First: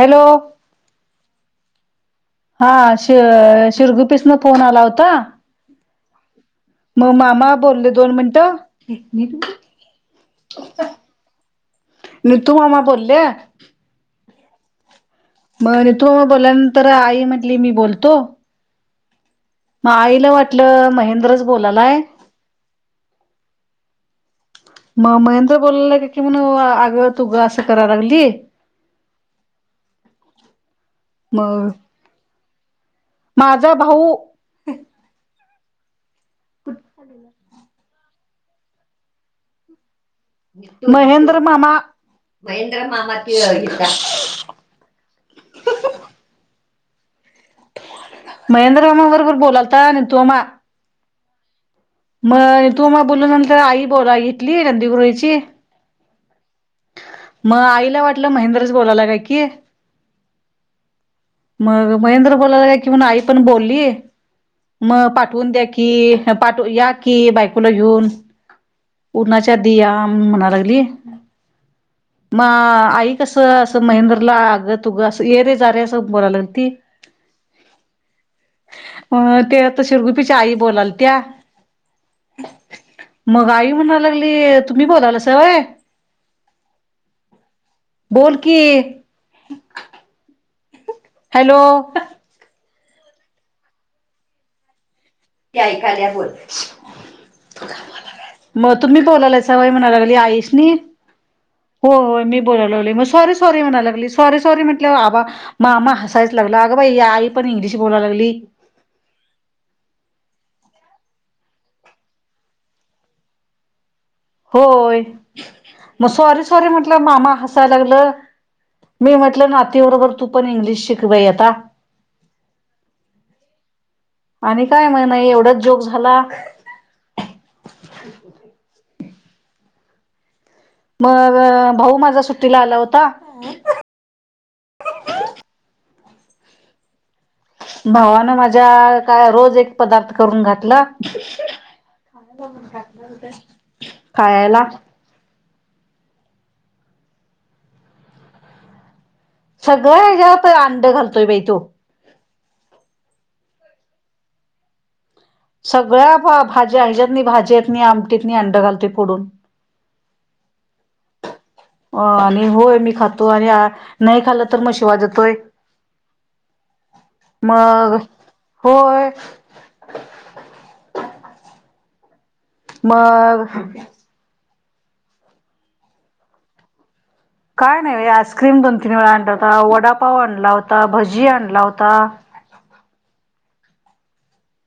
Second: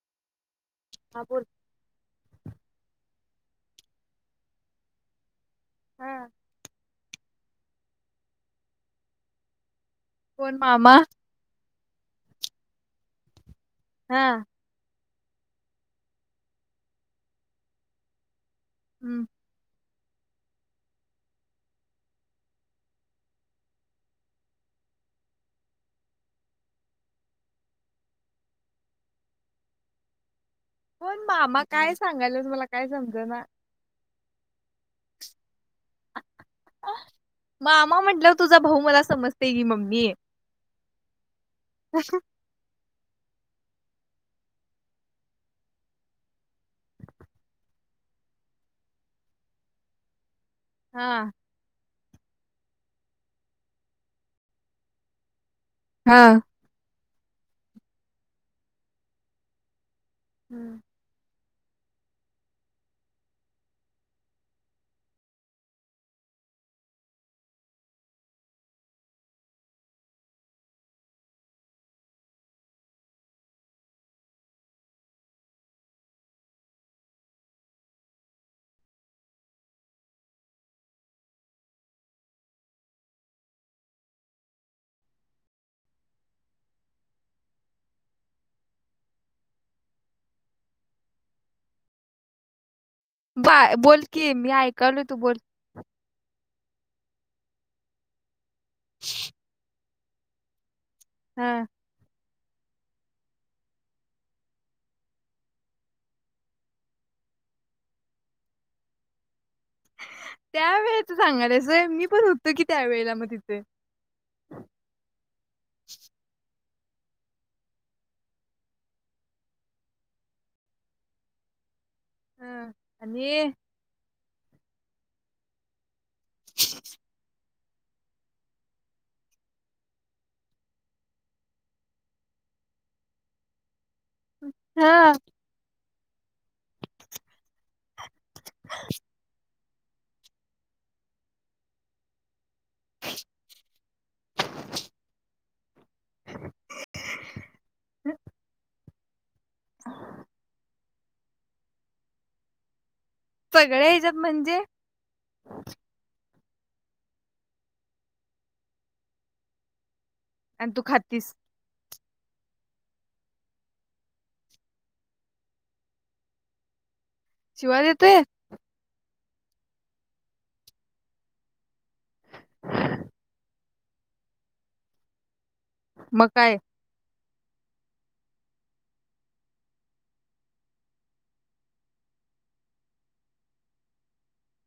Hello हा बोल हा श शिरगुपीस न फोन आला होता हा मग मामा बोलले दोन मिनटं कोण मामा तू मामा बोलल्या हा मग तु बोलल्यानंतर आई म्हटली मी बोलतो हम्म मग आईला वाटलं महेंद्रच बोलालाय मग महेंद्र बोलला का कि म्हण आगं तुग असं कराय लागली होय मामा मग काय सांगाल्यात मला काय समज ना ह कुठं मामा म्हंटलंवर तुझा भाऊ मला समजते की मम्मी महेंद्र मामा मामा [unintelligible] [inaudible] महेंद्र रामा बरोबर बोलालता नि तोमा हां मग तू मग बोलून नंतर आई बोला इ घेथली नंदीगृहीची हा म आईला वाटलं महेंद्रच बोलायला काय की [inaudible] मग महेंद्र बोलाय लागल्या कि आई पण बोलली मग पाठवून द्या की पाठ या की बायकोला घेऊन उन्हाच्या आधी म्हणांलागली म आई कसं असं महेंद्रला अगं तुगं अस ये रे जा रे तो बोलाल्याय आणि ती मग ते आता शिरगुपीच्या आई बोलालत्या मग आई म्हणांय लागली तुम्ही बोलालासा होय बोल की हॅलो? बाय बोल कि मी ऐकालोय न ते ऐकालियास‍ बोल म तुम्ही बोल्यायला सा होय म्हणायं लाग आईसनि‍ हा हो हो मी बोलाय लागलोय मग स्वारी स्वारी म्हणायला लागली सॉरी सॉरी म्हटल्यावर आबा मामा हसायचं लागलं अगं बाई आई पण इंग्लिश बोलाय लागली. त्या वेळेच सांगायलीस होय मी पण होतो की त्यावेेळेला मग तिथे. होय मग सॉरी सॉरी म्हट मामा हसाय लागलं मी म्हटलं नातीबरोबर तू पण इंग्लिश शिक बाई आता हम आणि आणि काय मग नाही एवढचं जोक झाला. [unintelligible] [unintelligible] मग भाऊ माझ्या सुट्टीला आला होता. हा भावानं माझ्या काय रोज एक पदार्थ करून घातलं खायला. ह् सगळं हेच्यात अंड घाल घालतोय बाई तो. सगळ्यां ह्याच्यात म्हणजे? सगळ्या फाब भाजी हेज्यात नी भाज्यातंनी आमटीतनी अंड घालतोय फोडून आणि तू खाततीस, अ आणि होय मी खातोय आणि नाही खालो तर मग शिवा देतोय. शिवाय मग देतोय होय मग मग काय? काय नाही बाई, आस्क्रीम दोन तीन वेळा आणला होता वडापाव आणला होता भजी आणला होता-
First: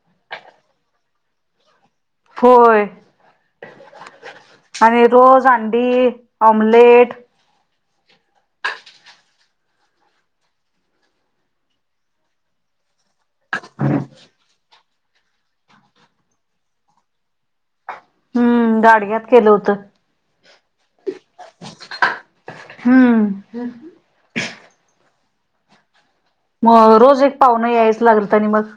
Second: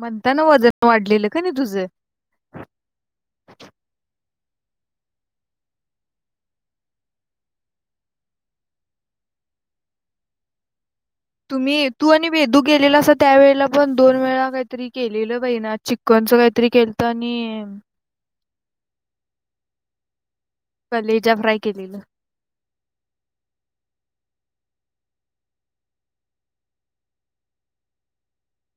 म्हणतांना वजन वाढलेलं कणी तूझं? होय आणि रोज अंडी ऑमलेट तुम्ही -तू आणि वेदु गेलेलासा ति त्या वेळेला पण दोन वेळा काहीतरी केलेलं बहिना चिककनच काहीतरी केलं त आणि- हम्म गाडग्यात केलं होत- कलेजा फ्राय केलेलं हम्म. मग रोज एक पाहुना यायचं लागल तनी मग-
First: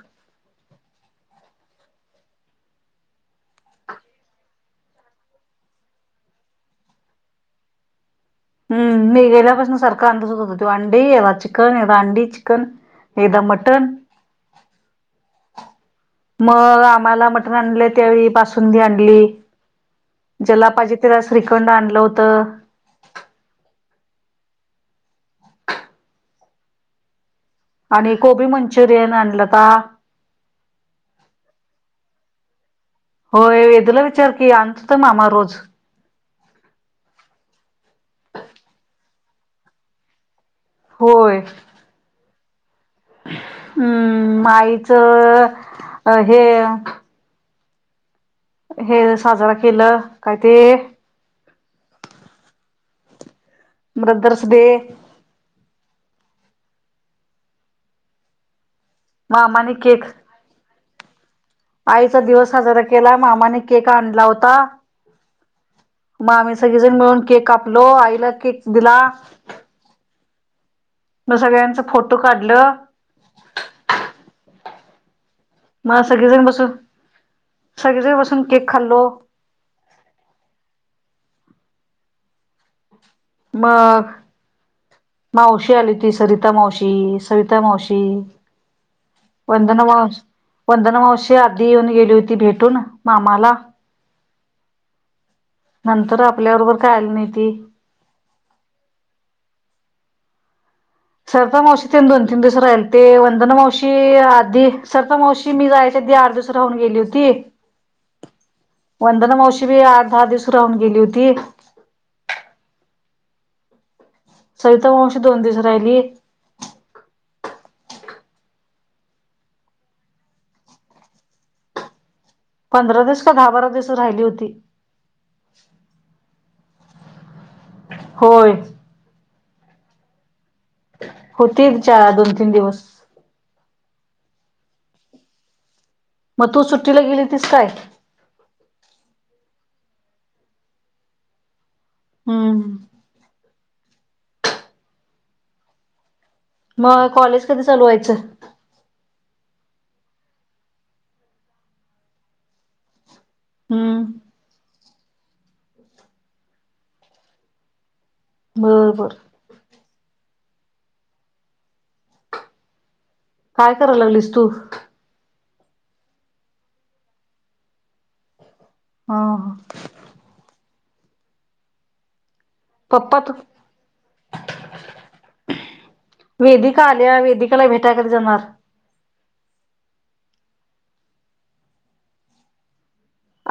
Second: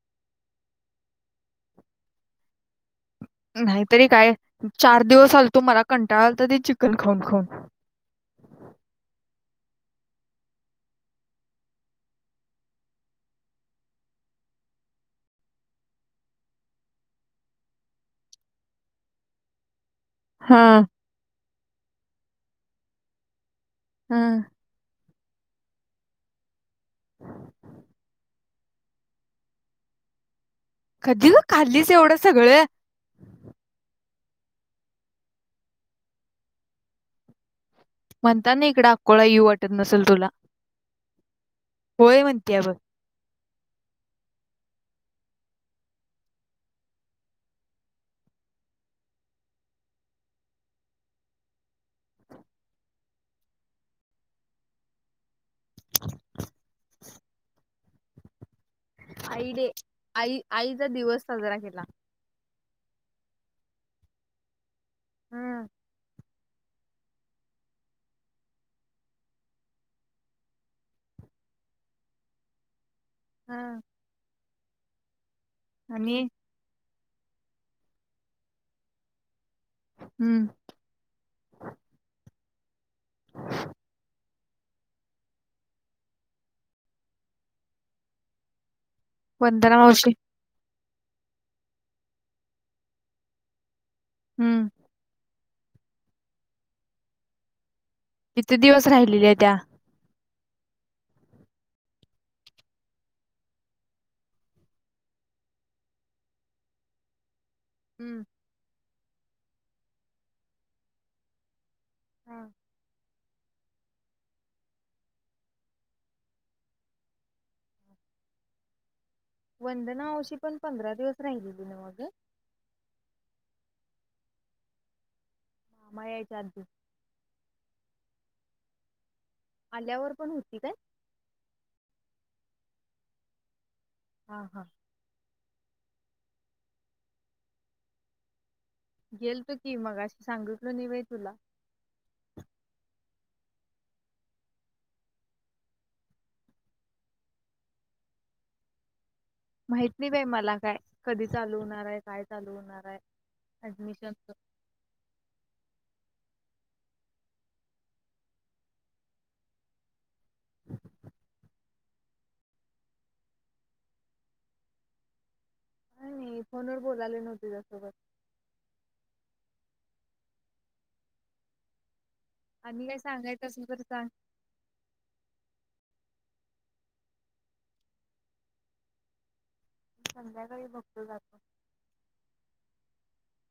नाहीतरी काय चार दिवस आलतो मला कंटाळा आलता ते चिकन खाऊन खाऊन- हम्- मी गेल्यापासून सारखं अंडच होत होत त अंडी चिकन, अंडी चिकन एकदा मटण- मग- आम्हाला मटण आणलं त्यावेळी बासुंदी आणली- हा जेलापायजे त्याला श्रीखंड आणलं होतं- हम. हम् आणि कोबी मंचुरियन आणला होता - कधी? ग खाल्लीस एवढं सगळं? होय, वेदूला विचार की आणतो तर मामा रोज- म्हणताना इकड अकोळा येवू वाटत नसेल तुला- होय होय म्हण- [unintelligible] हम्म. आईच हे- हे साजरा केलं. काय ते? ब्रदर्स डे- आयडे. मामाने केक आई, आई - दिवस- साजरा केला आईचा दिवस साजरा के- केला मामाने केक आणला होता. हम्म. मग आम्ही सगळेजण मिळून केक कापलो. आईला केक दिला. मग सगळ्यांच फोटो काढलं. हम्. मग सगळेजण बसून - सगळे जण बसून केक खाल्लो. हम्म. मग, मावशी आलीती सरिता मावशी, सविता मावशी- वन्दना मावशी - वंदना मावशी आधी येऊन गेली होती भेटून, मामाला- हम्म. नंतर आपल्या बरोबर काय आली नाही ती? किती दिवस राहिलेल्या त्या? सविता मावशी ते दोन तीन दिवस राहिल, ते वंदना मावशी आधी सविता मावशी मी जायच्या आधी आठ दिवस राहून गेली होती. हम्म. वंदना मावशी बी आठ दहा दिवस राहून गेली होती. हा. सविता मावशी दोन दिवस राहिली. वंदना मावशी पण पंधरा दिवस राहिलेली नव्ह ग. पंधरा दिवस का दहा बारा दिवसच राहिली होती. मामा यायच्या आधी. होय. आल्यावर पण होती काय? होतीत चा दोन तीन दिवस. हा हा. मग तू सुट्टीला गेली तीस काय? गेल तो की मगाशी सांगितलो नाही होय तुला. हम्. मग कॉलेज कधी चालू व्हायचं? माहित नाही बाई मला काय, कधी चालू होणार आहे? काय चालू होणार आहे. अडमिशनच हम्म बर बर. [inaudible] काय कराय लागलीस तु? काय नाही, फोनवर बोलालोय नव्हं तुझ्यासोबत. हा हा. आणि काय पप्पा तू सांगायचं असल तर सांग. वेदिका आल्या वेदिकाला भेटाय कधी जाणार? संध्याकाळी बघतो जातो.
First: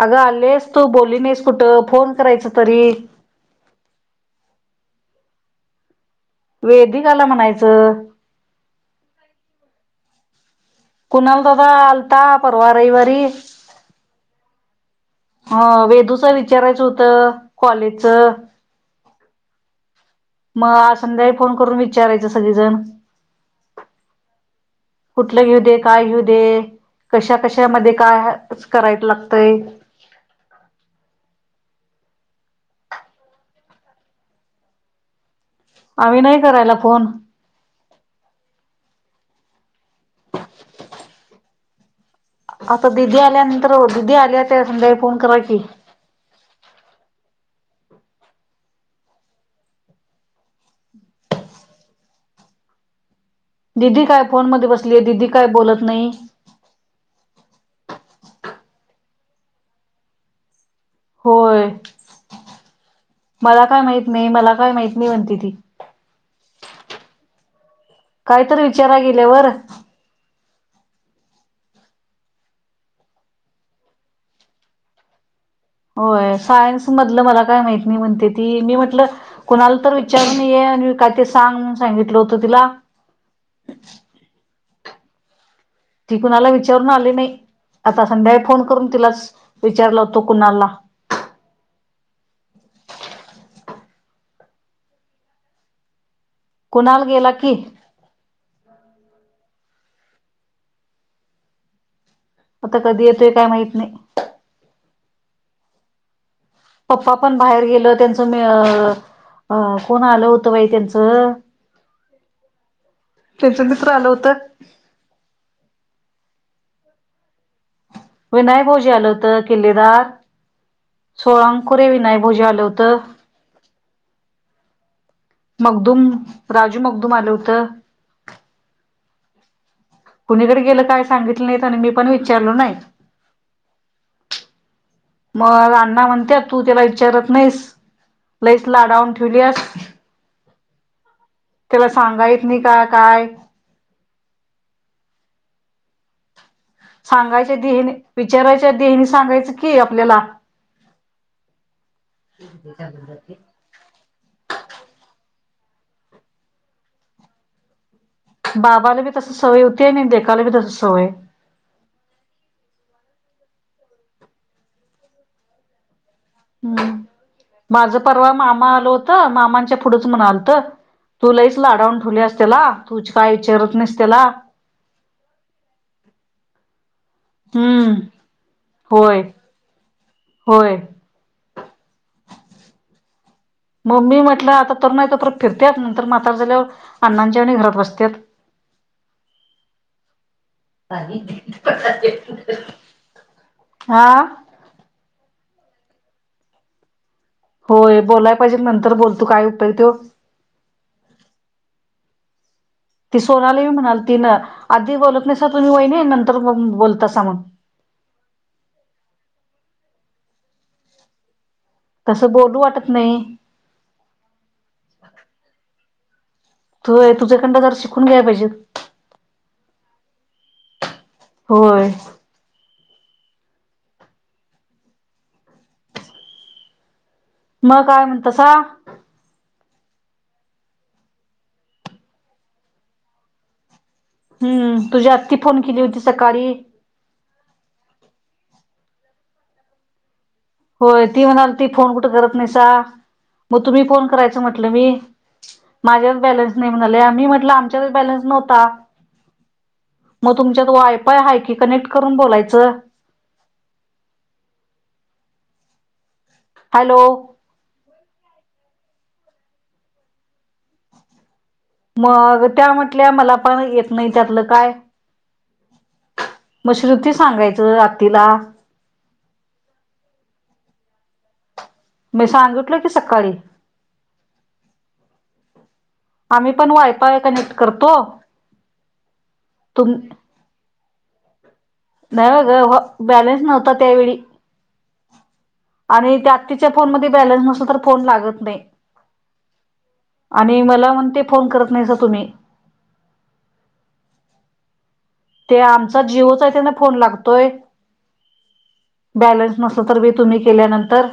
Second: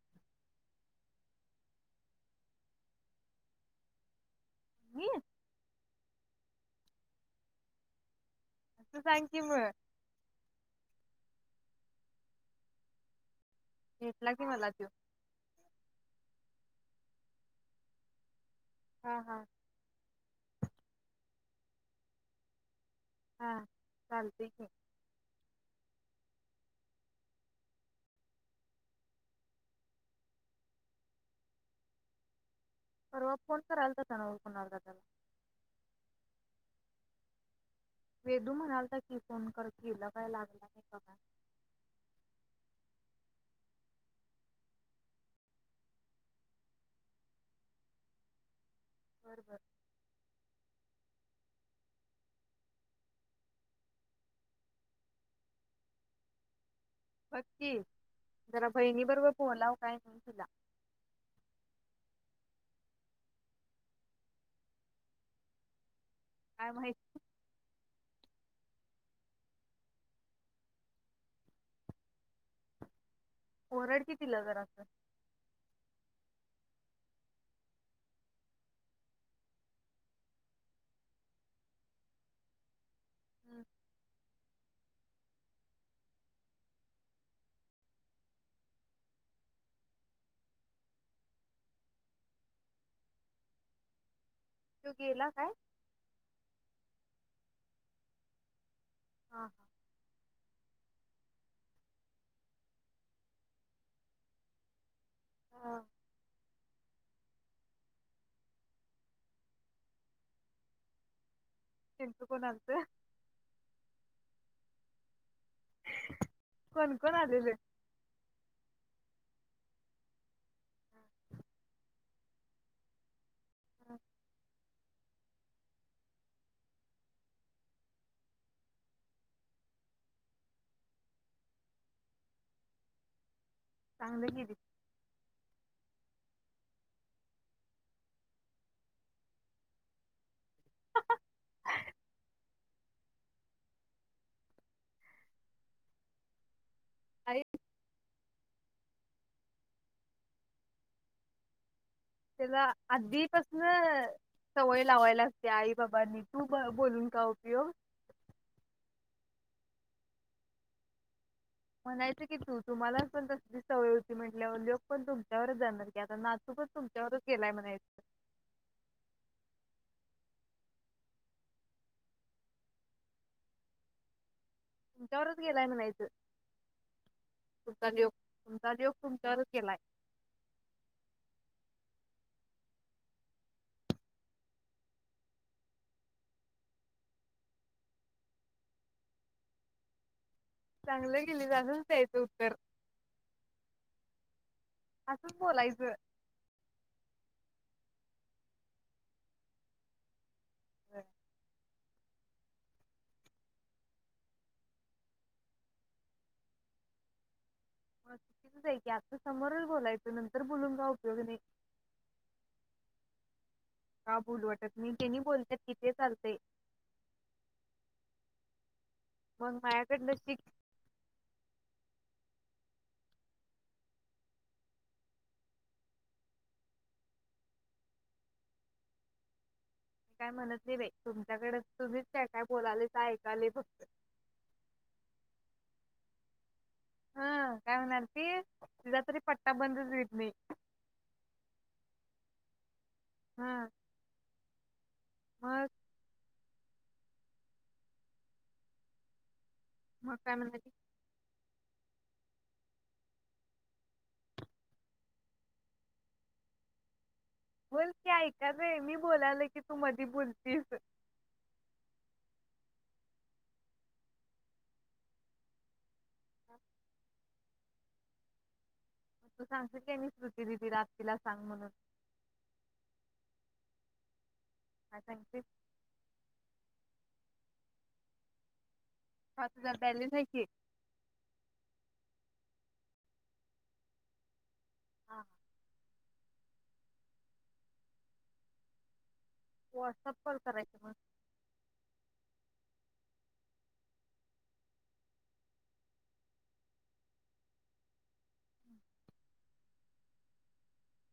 अगं आलेस तु, बोलली नाहीस कुठं? फोन करायचं तरी. मी. वेदिकाला म्हणायचं. असं सांग की मग. कुणाल दादा आलता परवा रविवारी. भेटला की मला त्यो. ह वेदूचा विचारायचं होतं कॉलेजच. हां हां. मग आज संध्याकाळी फोन करून विचारायचं सगळीजण. हा चालतय की. ते काय घेऊ दे? कशा कशामध्ये काय करायच लागतय? परवा फोन करालता तो नव कोणाल दादाला. आम्ही नाही करायला फोन. वेदू म्हणालता की फोन करल हिला काय लागला नाही पगार. आता दिदी आल्यानंतर दीदी आल्या त्या संध्याकाळी फोन करा कि. बर बर. दिदी काय फोन मध्ये बसलीये, दिदी काय बोलत नाही. बघ की जरा बहिणी बरोबर बोलाव काय नाही तिला. होय मला काय माहित नाही, मला काय माहीत नाही म्हणते ती. काय माहित कायतर विचाराय गेल्यावर ओरड की तिला जरास. होय, सायन्स मधलं मला काय माहत नाही म्हणते ती, मी म्हटलं कुणाला तर विचारून ये आणि काय ते सांग म्हनून सांगितलं होतं तिला. हम्. ती कुणाला विचारून आली नाही. आता संध्याळी फोन करून तिलाच विचारला होतो कुणालला. [inaudible] तो गेला काय? कुणाल गेला की. हा हा. [inaudible] आता कधी येतोय काय माहित नाही. हा. पप्पा पण बाहेर गेल. त्यांचं मी अ अ कोण आलं होतं बाई त्यांचं त्यांचं कोण आलत त्यांचं मित्र आलं होत. कोण-कोण आलेले? विनय भाऊजी आलं होतं. किल्लेदार, सोळांकुरे, विनय भाऊजी आलं होतं. ह. मगदूम, राजू मगदूम आलं होतं. कुणीकड गेलं काय सांगितलं नाहीत आणि मी पण विचारलो नाही. चांगलं गेली [inaudible] मग अण्णा म्हण त्यात तू त्याला विचारत नाहीस. लईच लाडावून ठेवलीयास. त्याला सांगाय येत नाही काय? आई सांगायच्या आदि हेनी विचारा त्या देवी सांगायचं की आपल्याला [inaudible] त्याला आधीपसन सवय लावाय लाग त्या आई-बाबांनी तू काय बोलून काय उपयोग? बाबाला बी तस सवय होतीय आणि लेकला बी तसी सवय. म्हणायच की, तू तुम्हाला पण तसलीच सवय होती म्हंटल्यावर ल्योक पण तुमच्यावरच जाणार. की आता नातू पण हम्म, तुमच्यावरच गेलाय माझ म्हणायचं परवा मामा आल होत मामांच्या पुढ म्हणालत तु लईच लाडावून ठेवल्यास त्याला तुच काय विचारत नाहीस त्याला तुमच्यावरच गेलाय म्हणायचं. तुमचा हम्म ल्योक, तुमचा ल्योक होय तुमच्यावरच गेलाय. [inaudible] होय मम्मी म्हटला आता तरुण हाय तोपर्यंत फिरत्यात नंतर म्हातार झाल्यावर अण्णांच्या वाणि घरात बसत्यात. चांगलं गेली असंच द्यायचं उत्तर [inaudible] [inaudible] हा. असंच बोलायचं. [inaudible] होय बोलाय पाहिजे नंतर बोलतो काय उपेग त्यो ह. [inaudible] ती सोनाली म्हणालती न आधी बोलत नाहीसा तुम्ही वईनी नंतर मग बोलतासा मंग. म चुकीचच आहे की आता समोरच बोलायचो नंतर बोलून काय उपयोग नाही. तसं बोलू वाटत नाही [inaudible] का बोलू वाटत नाही, त्यांनी बोलत्यात की ते चाल तू तुझ्याकंडंन जरा शिकून घ्याय पाहिजेत. [inaudible] शिक होय मग काय म्हणतासा काय म्हणतनी बाई तुमच्याकड, तुम्हीच त्या काय काय बोलायलायसा, ऐकलोय फक्त हम्म तुझ्या आत्ती फोन केली होती सकाळी हा काय म्हणालती, तिचा तरी पट्टा बंदच होत नाही होय, ती म्हणालती फोन कुठं करत नाहीसा हा मग तुम्ही फोन करायच म्हटलं मी मग माझ्यात बॅलन्स नाही म्हणाले आम्ही म्हटलं आमच्यातच बॅलन्स नव्हता. काय मग तुमच्यात म्हणाली वायफय आहे की कनेक्ट करून बोलायचं हॅलो बोल की ऐका लोय मी बोलायला की तू मधी बोलतीस मग त्या म्हटल्या मला पण येत नाही त्यातलं काय, मग श्रुती सांगायचं आतीला तू सांगशील की नाही श्रुती दीदीला आतीला सांग म्हणून मी सांगितल की सकाळी काय सांगितलीस? आम्ही पण वायफाय कनेक्ट करतो सात हजार तुम बॅलन्स हाय की नाही ग बॅलेन्स नव्हता त्यावेळी हा ह आणि ते आत्तीच्या फोनमध्ये बॅलन्स नसल तर फोन लागत नाही. व्हॉट्सअप कॉल आणि करायचं मला मग म्हणते फोन करत नाहीसा तुम्ही ते आमचा जिओचा आहे त्यांना फोन लागतोय बॅलन्स नसल तर बी तुम्ही केल्यानंतर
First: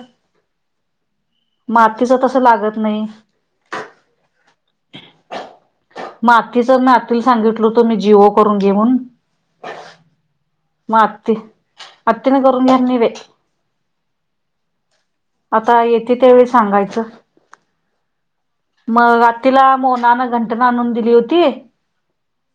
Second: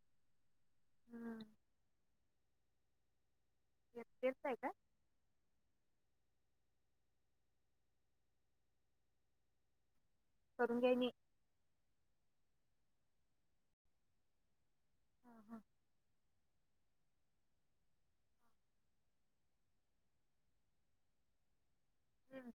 हम्म. म आत्तीच तसं लागत नाही तेच आहे ना मग आातीच, मी आतीला सांगितलत मी जिओ करून घे म्हणून करून मग घ्यायनी आती आत्तीनं करुन घ्याय नाही बाई हा, हा. आता येते त्यावेेळेस सांगायच, मग आत्तीला मोनांन आणून दिली होती. हम्म